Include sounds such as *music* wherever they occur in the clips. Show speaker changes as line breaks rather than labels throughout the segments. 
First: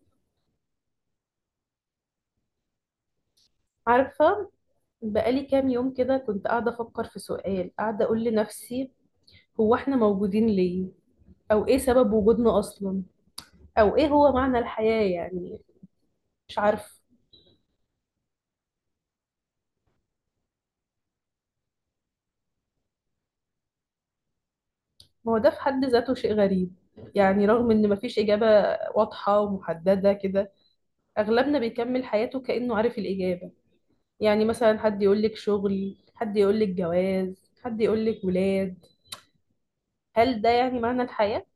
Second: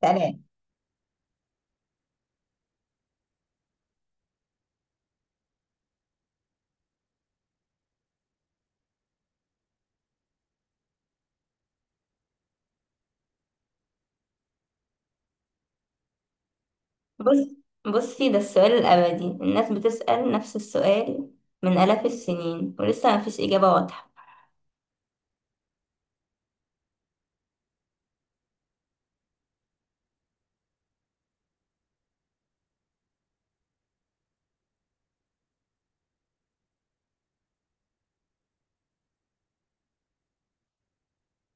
تمام.
عارفة، بقالي كام يوم كده كنت قاعدة أفكر في سؤال، قاعدة أقول لنفسي: هو إحنا موجودين ليه؟ أو إيه سبب وجودنا أصلا؟ أو إيه هو معنى الحياة يعني؟ مش عارفة.
بص بصي، ده السؤال الأبدي، الناس بتسأل نفس السؤال من آلاف السنين ولسه مفيش إجابة واضحة.
ما هو ده في حد ذاته شيء غريب، يعني رغم إن مفيش إجابة واضحة ومحددة كده، أغلبنا بيكمل حياته كأنه عارف الإجابة. يعني مثلا حد يقولك شغل، حد يقولك جواز، حد يقولك ولاد. هل ده يعني معنى الحياة؟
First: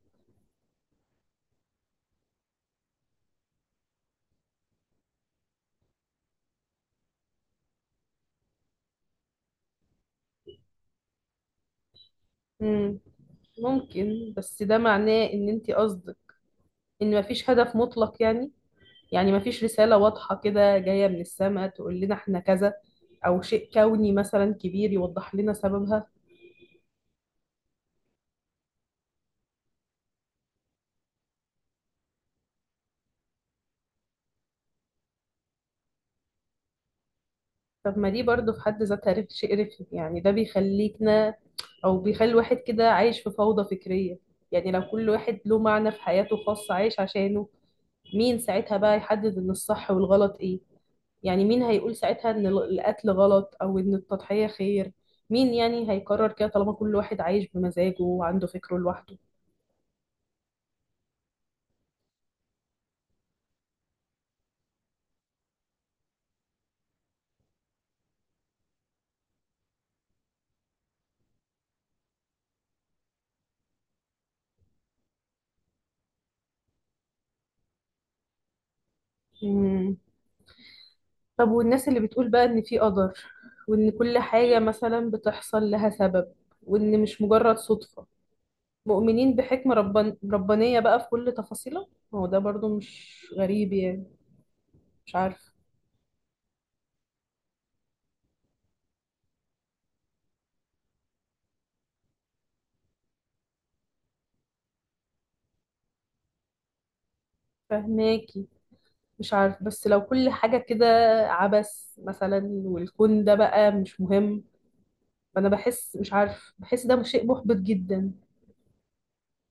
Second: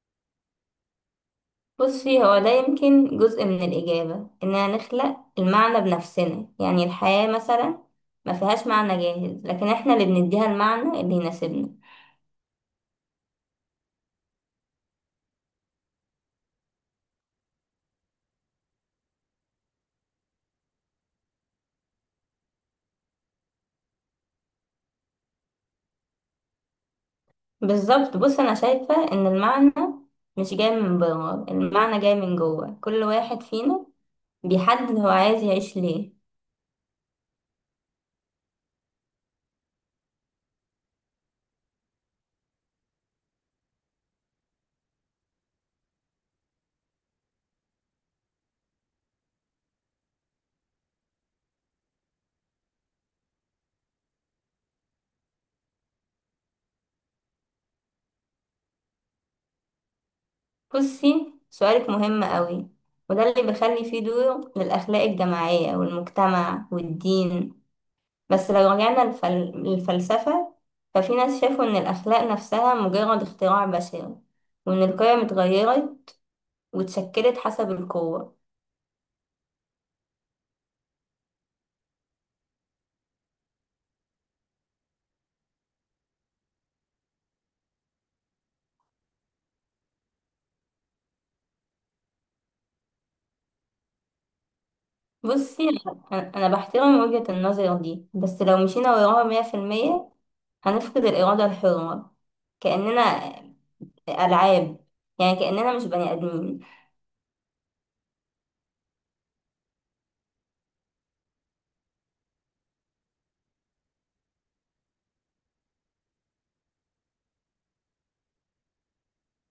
بصي، هو ده يمكن جزء من الإجابة، إننا نخلق المعنى بنفسنا. يعني الحياة مثلا ما فيهاش معنى جاهز، لكن إحنا اللي بنديها المعنى اللي يناسبنا.
مم. ممكن، بس ده معناه إن أنت قصدك ان مفيش هدف مطلق يعني، يعني مفيش رسالة واضحة كده جاية من السماء تقول لنا احنا كذا، او شيء كوني مثلا كبير يوضح لنا سببها.
بالظبط. بص، أنا شايفة إن المعنى مش جاي من بره، المعنى جاي من جوه كل واحد فينا، بيحدد هو عايز يعيش ليه.
طب ما دي برضو في حد ذاتها شيء رخم يعني، ده بيخليكنا او بيخلي الواحد كده عايش في فوضى فكرية. يعني لو كل واحد له معنى في حياته خاص عايش عشانه، مين ساعتها بقى يحدد ان الصح والغلط ايه؟ يعني مين هيقول ساعتها ان القتل غلط او ان التضحية خير؟ مين يعني هيقرر كده طالما كل واحد عايش بمزاجه وعنده فكره لوحده؟
بصي، سؤالك مهم قوي، وده اللي بيخلي فيه دور للأخلاق الجماعية والمجتمع والدين. بس لو رجعنا للفلسفة، ففي ناس شافوا إن الأخلاق نفسها مجرد اختراع بشري، وإن القيم اتغيرت واتشكلت حسب القوة.
مم. طب والناس اللي بتقول بقى ان في قدر، وان كل حاجة مثلا بتحصل لها سبب، وان مش مجرد صدفة، مؤمنين بحكمة ربانية بقى في كل تفاصيلها، ما هو ده برضو مش غريب يعني؟ مش عارفه.
بصي، أنا بحترم وجهة النظر دي، بس لو مشينا وراها مية في المية هنفقد الإرادة الحرة. كأننا ألعاب، يعني كأننا مش بني آدمين.
فهماكي. مش عارف، بس لو كل حاجة كده عبث مثلا والكون ده بقى مش مهم، فأنا بحس، مش عارف، بحس ده شيء محبط جدا.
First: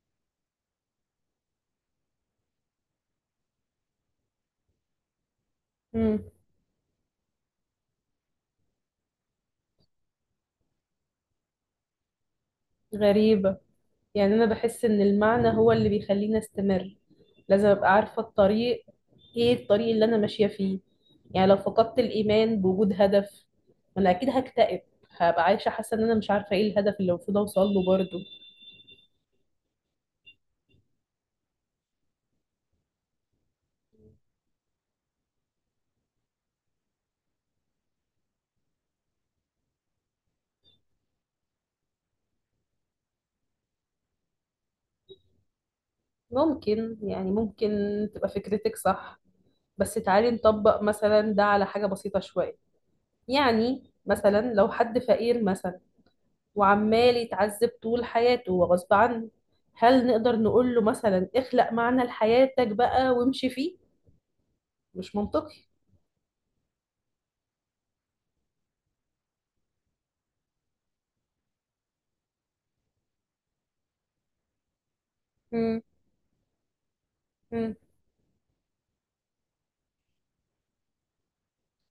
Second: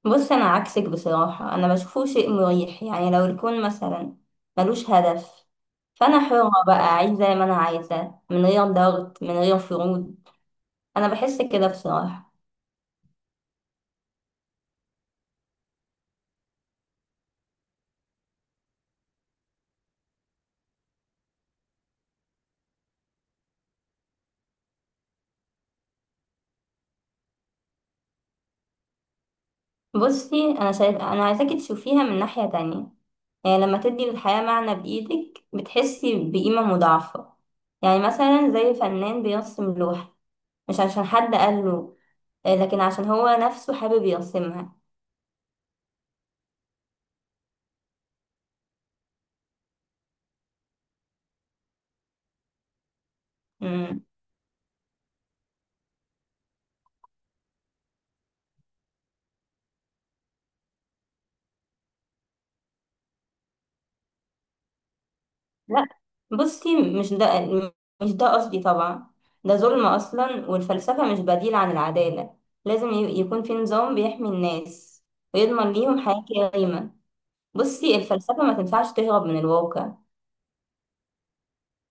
بص، انا عكسك بصراحة، انا بشوفه شيء مريح. يعني لو الكون مثلا ملوش هدف، فانا
مم.
حرة بقى اعيش زي ما انا عايزة، من غير ضغط، من غير فروض. انا بحس كده بصراحة.
غريبة. يعني أنا بحس إن المعنى هو اللي بيخليني أستمر، لازم أبقى عارفة الطريق، إيه الطريق اللي أنا ماشية فيه. يعني لو فقدت الإيمان بوجود هدف، ما أنا أكيد هكتئب، هبقى عايشة حاسة إن أنا مش عارفة إيه الهدف اللي المفروض أوصل له برضه.
بصي، انا شايف انا عايزاكي تشوفيها من ناحية تانية. يعني لما تدي للحياة معنى بايدك بتحسي بقيمة مضاعفة. يعني مثلا زي فنان بيرسم لوحة، مش عشان حد قال له، لكن عشان هو نفسه حابب يرسمها.
ممكن يعني، ممكن تبقى فكرتك صح، بس تعالي نطبق مثلا ده على حاجة بسيطة شوية. يعني مثلا لو حد فقير مثلا، وعمال يتعذب طول حياته وغصب عنه، هل نقدر نقول له مثلا اخلق معنى لحياتك بقى وامشي فيه؟ مش منطقي.
لا، بصي، مش ده قصدي طبعا. ده ظلم أصلا، والفلسفة مش بديل عن العدالة. لازم يكون في نظام بيحمي الناس ويضمن
مم.
ليهم حياة كريمة.
مم.
بصي، الفلسفة ما تنفعش تهرب من الواقع.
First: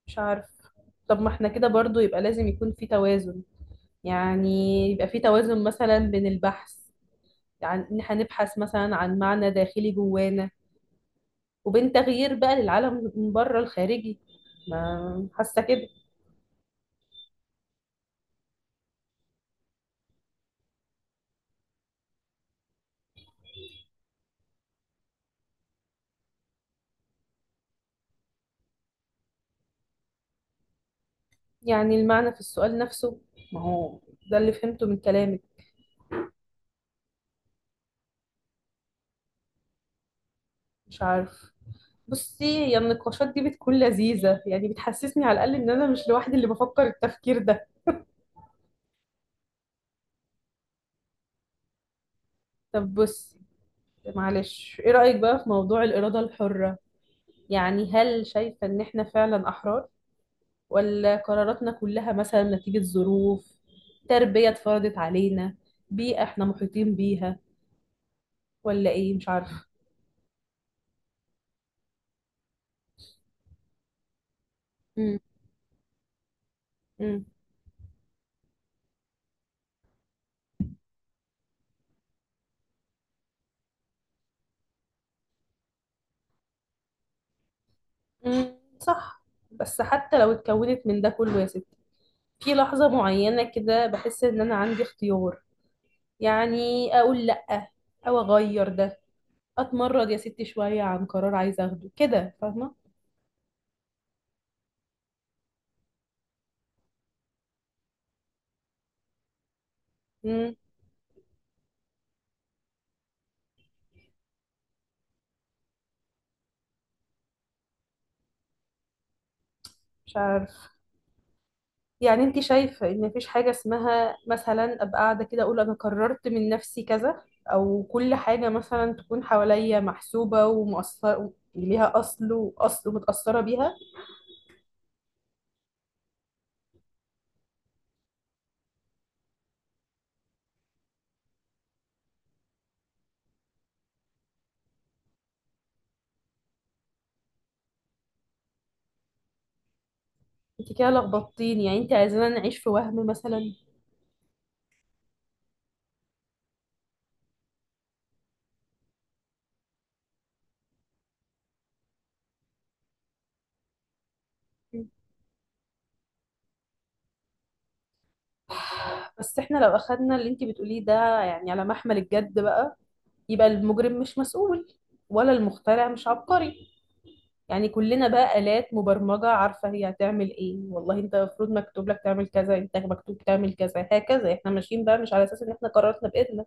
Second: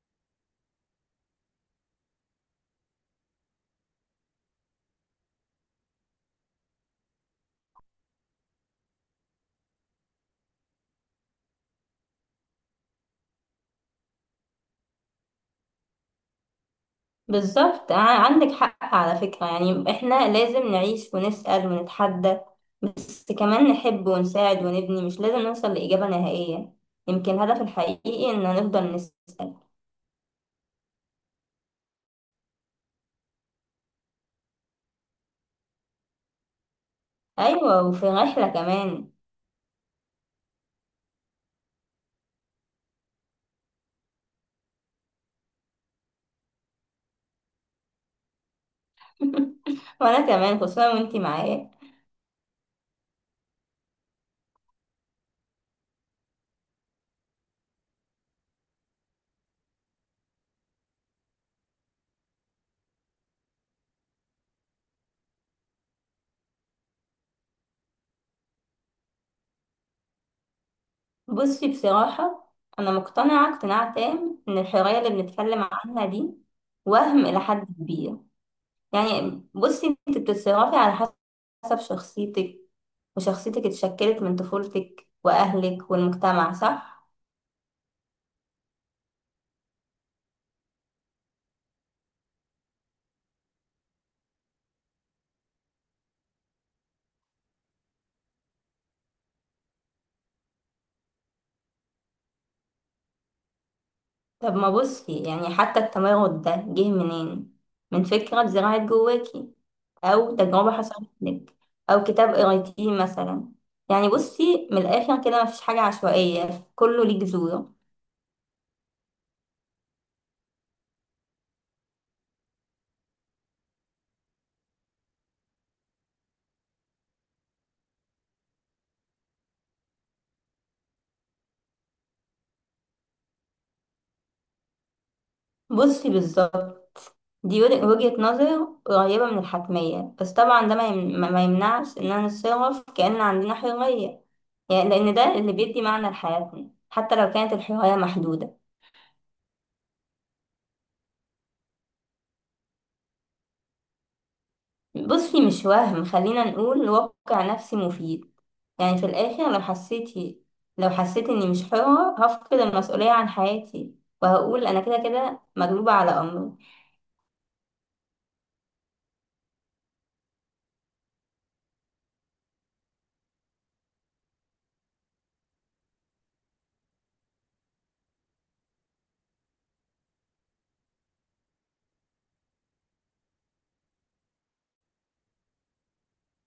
مش عارف. طب ما احنا كده برضو يبقى لازم يكون في توازن، يعني يبقى في توازن مثلا بين البحث، يعني ان احنا نبحث مثلا عن معنى داخلي جوانا، وبين تغيير بقى للعالم من بره الخارجي. ما حاسة كده.
بالظبط، عندك حق على فكرة. يعني احنا لازم نعيش ونسأل ونتحدى، بس كمان نحب ونساعد ونبني. مش لازم نوصل لإجابة نهائية، يمكن الهدف الحقيقي إن نفضل نسأل.
يعني المعنى في السؤال نفسه، ما هو ده اللي فهمته من كلامك.
أيوة، وفي رحلة كمان.
مش عارف. بصي، هي النقاشات دي بتكون لذيذة، يعني بتحسسني على الأقل إن أنا مش لوحدي اللي بفكر التفكير ده.
*laughs* وانا كمان، خصوصا وانتي معايا.
طب بصي، معلش، إيه رأيك بقى في موضوع الإرادة الحرة؟ يعني هل شايفة إن إحنا فعلا أحرار، ولا قراراتنا كلها مثلا نتيجة ظروف، تربية اتفرضت علينا، بيئة إحنا محيطين بيها، ولا إيه؟ مش عارفة.
بصي، بصراحة انا مقتنعة اقتناع تام ان الحرية اللي
مم.
بنتكلم عنها دي
مم.
وهم الى حد كبير. يعني بصي، انت بتتصرفي على حسب شخصيتك، وشخصيتك اتشكلت من طفولتك واهلك والمجتمع، صح؟
مم. صح. بس حتى لو اتكونت من ده كله يا ستي، في لحظة معينة كده بحس ان انا عندي اختيار، يعني اقول لأ، او اغير ده، اتمرد يا ستي شوية عن قرار عايزة اخده كده، فاهمة؟
طب ما بصي، يعني حتى التمرد ده جه منين؟ من فكرة اتزرعت جواكي، أو
مم،
تجربة حصلت لك، أو كتاب قريتيه مثلا. يعني بصي، من الآخر كده مفيش حاجة عشوائية، كله ليه جذور.
مش عارف. يعني انت شايفة ان مفيش حاجة اسمها مثلا ابقى قاعدة كده اقول انا قررت من نفسي كذا؟ او كل حاجة مثلا تكون حواليا محسوبة ومؤثرة، ليها اصل واصل ومتأثرة بيها؟
بصي بالظبط، دي وجهة نظر قريبة من الحتمية، بس طبعا ده ما يمنعش إننا نتصرف كأن عندنا حرية. يعني لأن ده اللي بيدي معنى لحياتنا، حتى لو كانت الحرية محدودة.
انت كده لخبطتيني، يعني انت عايزانا نعيش في وهم مثلا؟
بصي، مش وهم، خلينا نقول واقع نفسي مفيد. يعني في الآخر، لو حسيت إني مش حرة هفقد المسؤولية عن حياتي، وهقول أنا كده كده مغلوبة على أمري.
بس احنا لو اخدنا اللي انتي بتقوليه ده يعني على محمل الجد بقى، يبقى المجرم مش مسؤول، ولا المخترع مش عبقري. يعني كلنا بقى آلات مبرمجة عارفة هي هتعمل ايه، والله انت المفروض مكتوب لك تعمل كذا، انت مكتوب تعمل كذا، هكذا احنا ماشيين بقى مش على اساس ان احنا قررنا بإيدنا.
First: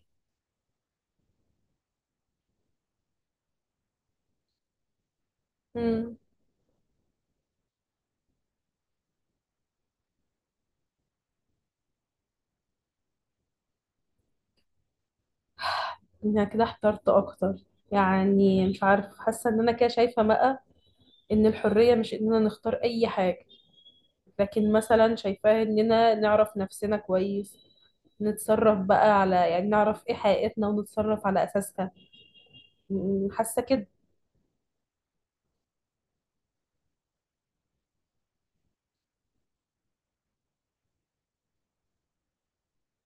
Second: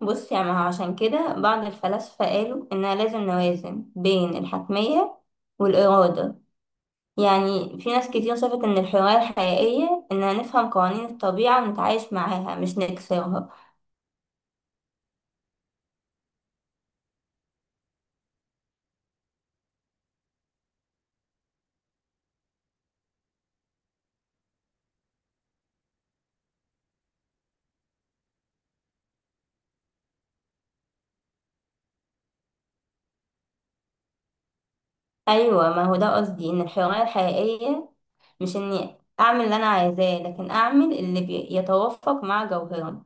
بصي، يعني عشان كده بعض الفلاسفة قالوا إننا لازم نوازن بين الحتمية
امم.
والإرادة. يعني في ناس كتير شافت إن الحرية الحقيقية إننا نفهم قوانين الطبيعة ونتعايش معاها، مش نكسرها.
انا كده احترت اكتر، يعني مش عارف. حاسة ان انا كده شايفة بقى ان الحرية مش اننا نختار اي حاجة، لكن مثلا شايفاها اننا نعرف نفسنا كويس، نتصرف بقى على، يعني نعرف ايه حقيقتنا ونتصرف على اساسها. حاسه كده.
أيوة، ما هو ده قصدي. إن الحرية الحقيقية مش اني اعمل اللي انا عايزاه، لكن اعمل اللي يتوافق مع جوهرنا.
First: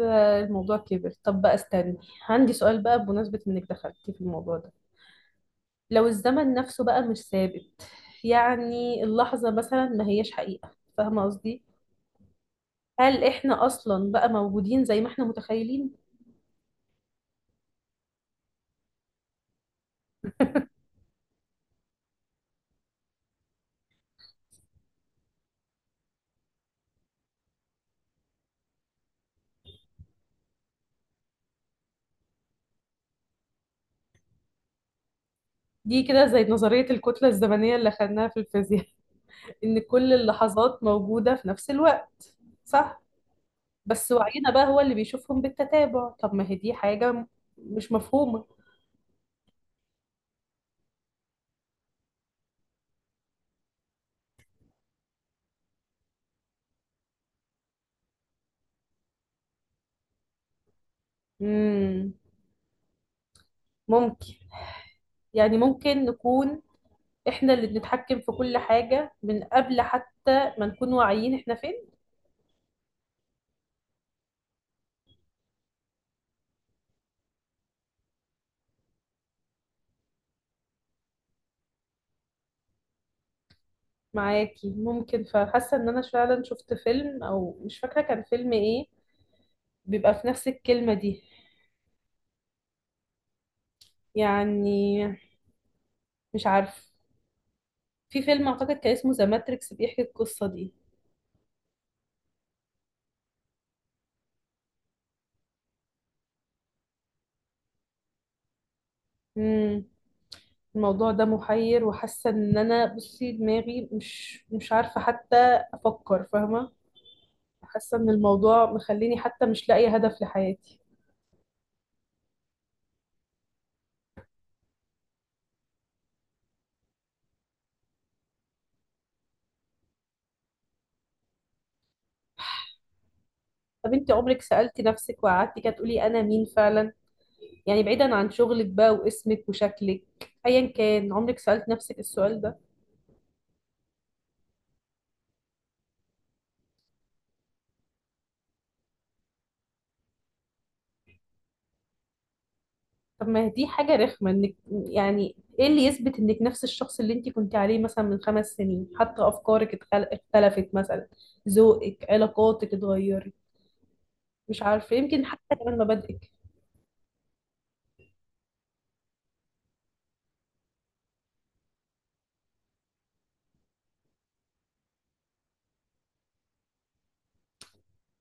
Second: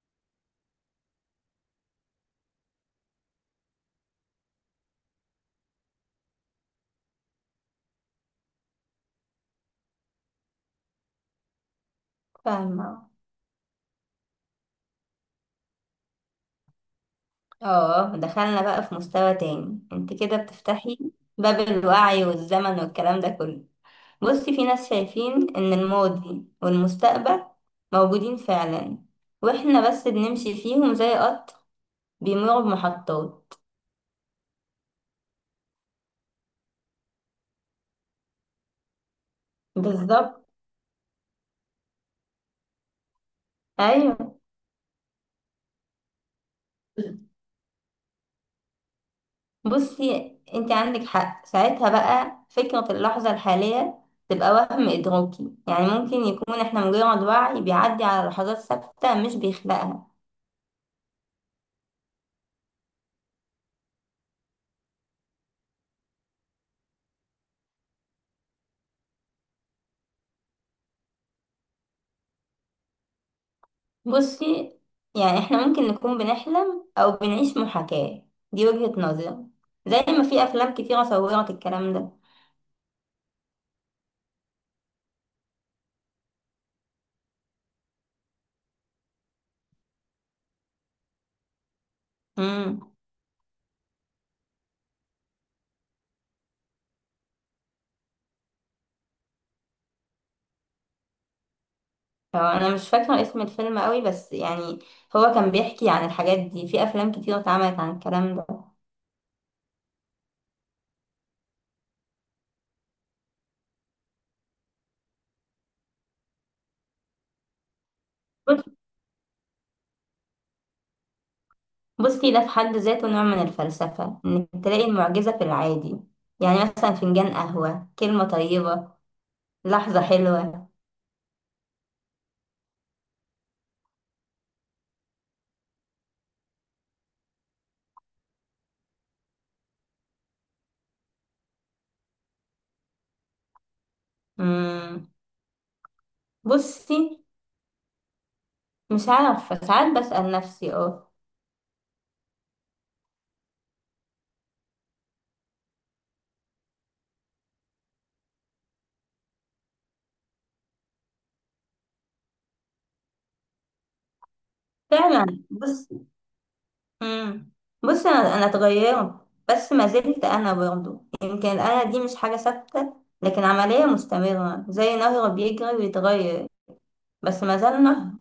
آه، الموضوع كبر. طب بقى استني، عندي سؤال بقى بمناسبه انك دخلتي في الموضوع ده. لو الزمن نفسه بقى مش ثابت، يعني اللحظه مثلا ما هياش حقيقه، فاهمه قصدي؟
فاهمة.
هل احنا اصلا بقى موجودين زي ما احنا متخيلين؟
اه، دخلنا بقى في مستوى تاني. انت كده بتفتحي باب الوعي والزمن والكلام ده كله. بصي، في ناس شايفين ان الماضي والمستقبل موجودين فعلا، واحنا بس بنمشي فيهم زي قطر بيمر بمحطات.
دي كده زي نظريه الكتله الزمنيه اللي خدناها في الفيزياء *laughs* ان كل
بالظبط.
اللحظات موجوده في نفس الوقت. صح. بس
ايوه.
وعينا بقى هو اللي بيشوفهم بالتتابع. طب ما هي دي حاجة مش مفهومة.
بصي، انت عندك حق. ساعتها بقى فكرة اللحظة الحالية تبقى وهم إدراكي. يعني ممكن يكون احنا مجرد وعي بيعدي على لحظات ثابتة، مش بيخلقها.
مم. ممكن. يعني ممكن نكون احنا اللي بنتحكم في كل حاجة من قبل حتى ما نكون واعيين احنا فين.
بصي، يعني احنا ممكن نكون بنحلم أو بنعيش محاكاة. دي وجهة نظري، زي ما في أفلام كتيرة صورت الكلام ده.
معاكي، ممكن. فحاسة ان انا فعلا شفت فيلم، او مش فاكرة كان فيلم ايه، بيبقى في نفس الكلمة دي.
امم
يعني مش عارف، في فيلم اعتقد كان اسمه ذا ماتريكس بيحكي القصة دي.
هو أنا مش فاكرة اسم الفيلم قوي، بس يعني هو كان بيحكي عن الحاجات دي. في أفلام كتيرة اتعملت عن الكلام
مم. الموضوع ده محير، وحاسه ان انا، بصي، دماغي مش عارفه حتى افكر، فاهمه؟ حاسه ان الموضوع
ده.
مخليني حتى مش لاقيه هدف لحياتي.
بصي، ده في حد ذاته نوع من الفلسفة، إنك تلاقي المعجزة في العادي. يعني مثلا فنجان قهوة، كلمة طيبة، لحظة حلوة.
طب انت عمرك سالتي نفسك وقعدتي كده تقولي انا مين فعلا؟ يعني بعيدا عن شغلك بقى واسمك وشكلك، ايا كان، عمرك سالت نفسك السؤال ده؟
مم. بصي، مش عارفة، ساعات بسأل نفسي، اه.
طب ما دي حاجه رخمه، انك، يعني ايه اللي يثبت انك نفس الشخص اللي انت كنت عليه مثلا من 5 سنين؟ حتى افكارك اختلفت مثلا، ذوقك، علاقاتك اتغيرت، مش عارفة، يمكن
فعلا.
حتى كمان
بص.
مبادئك.
مم. بصي، أنا اتغيرت، بس ما زلت أنا برضه. يمكن أنا دي مش حاجة ثابتة، لكن عملية مستمرة زي نهر بيجري ويتغير، بس ما زال نهر.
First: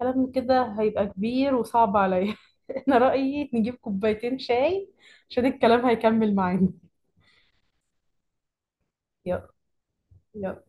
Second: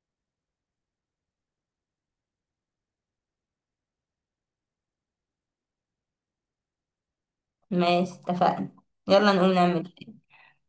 كلام كده هيبقى كبير وصعب عليا *laughs* أنا رأيي نجيب كوبايتين شاي عشان الكلام هيكمل معانا.
ماشي، اتفقنا. يلا
يلا.
نقوم، نعمل إيه؟
يلا.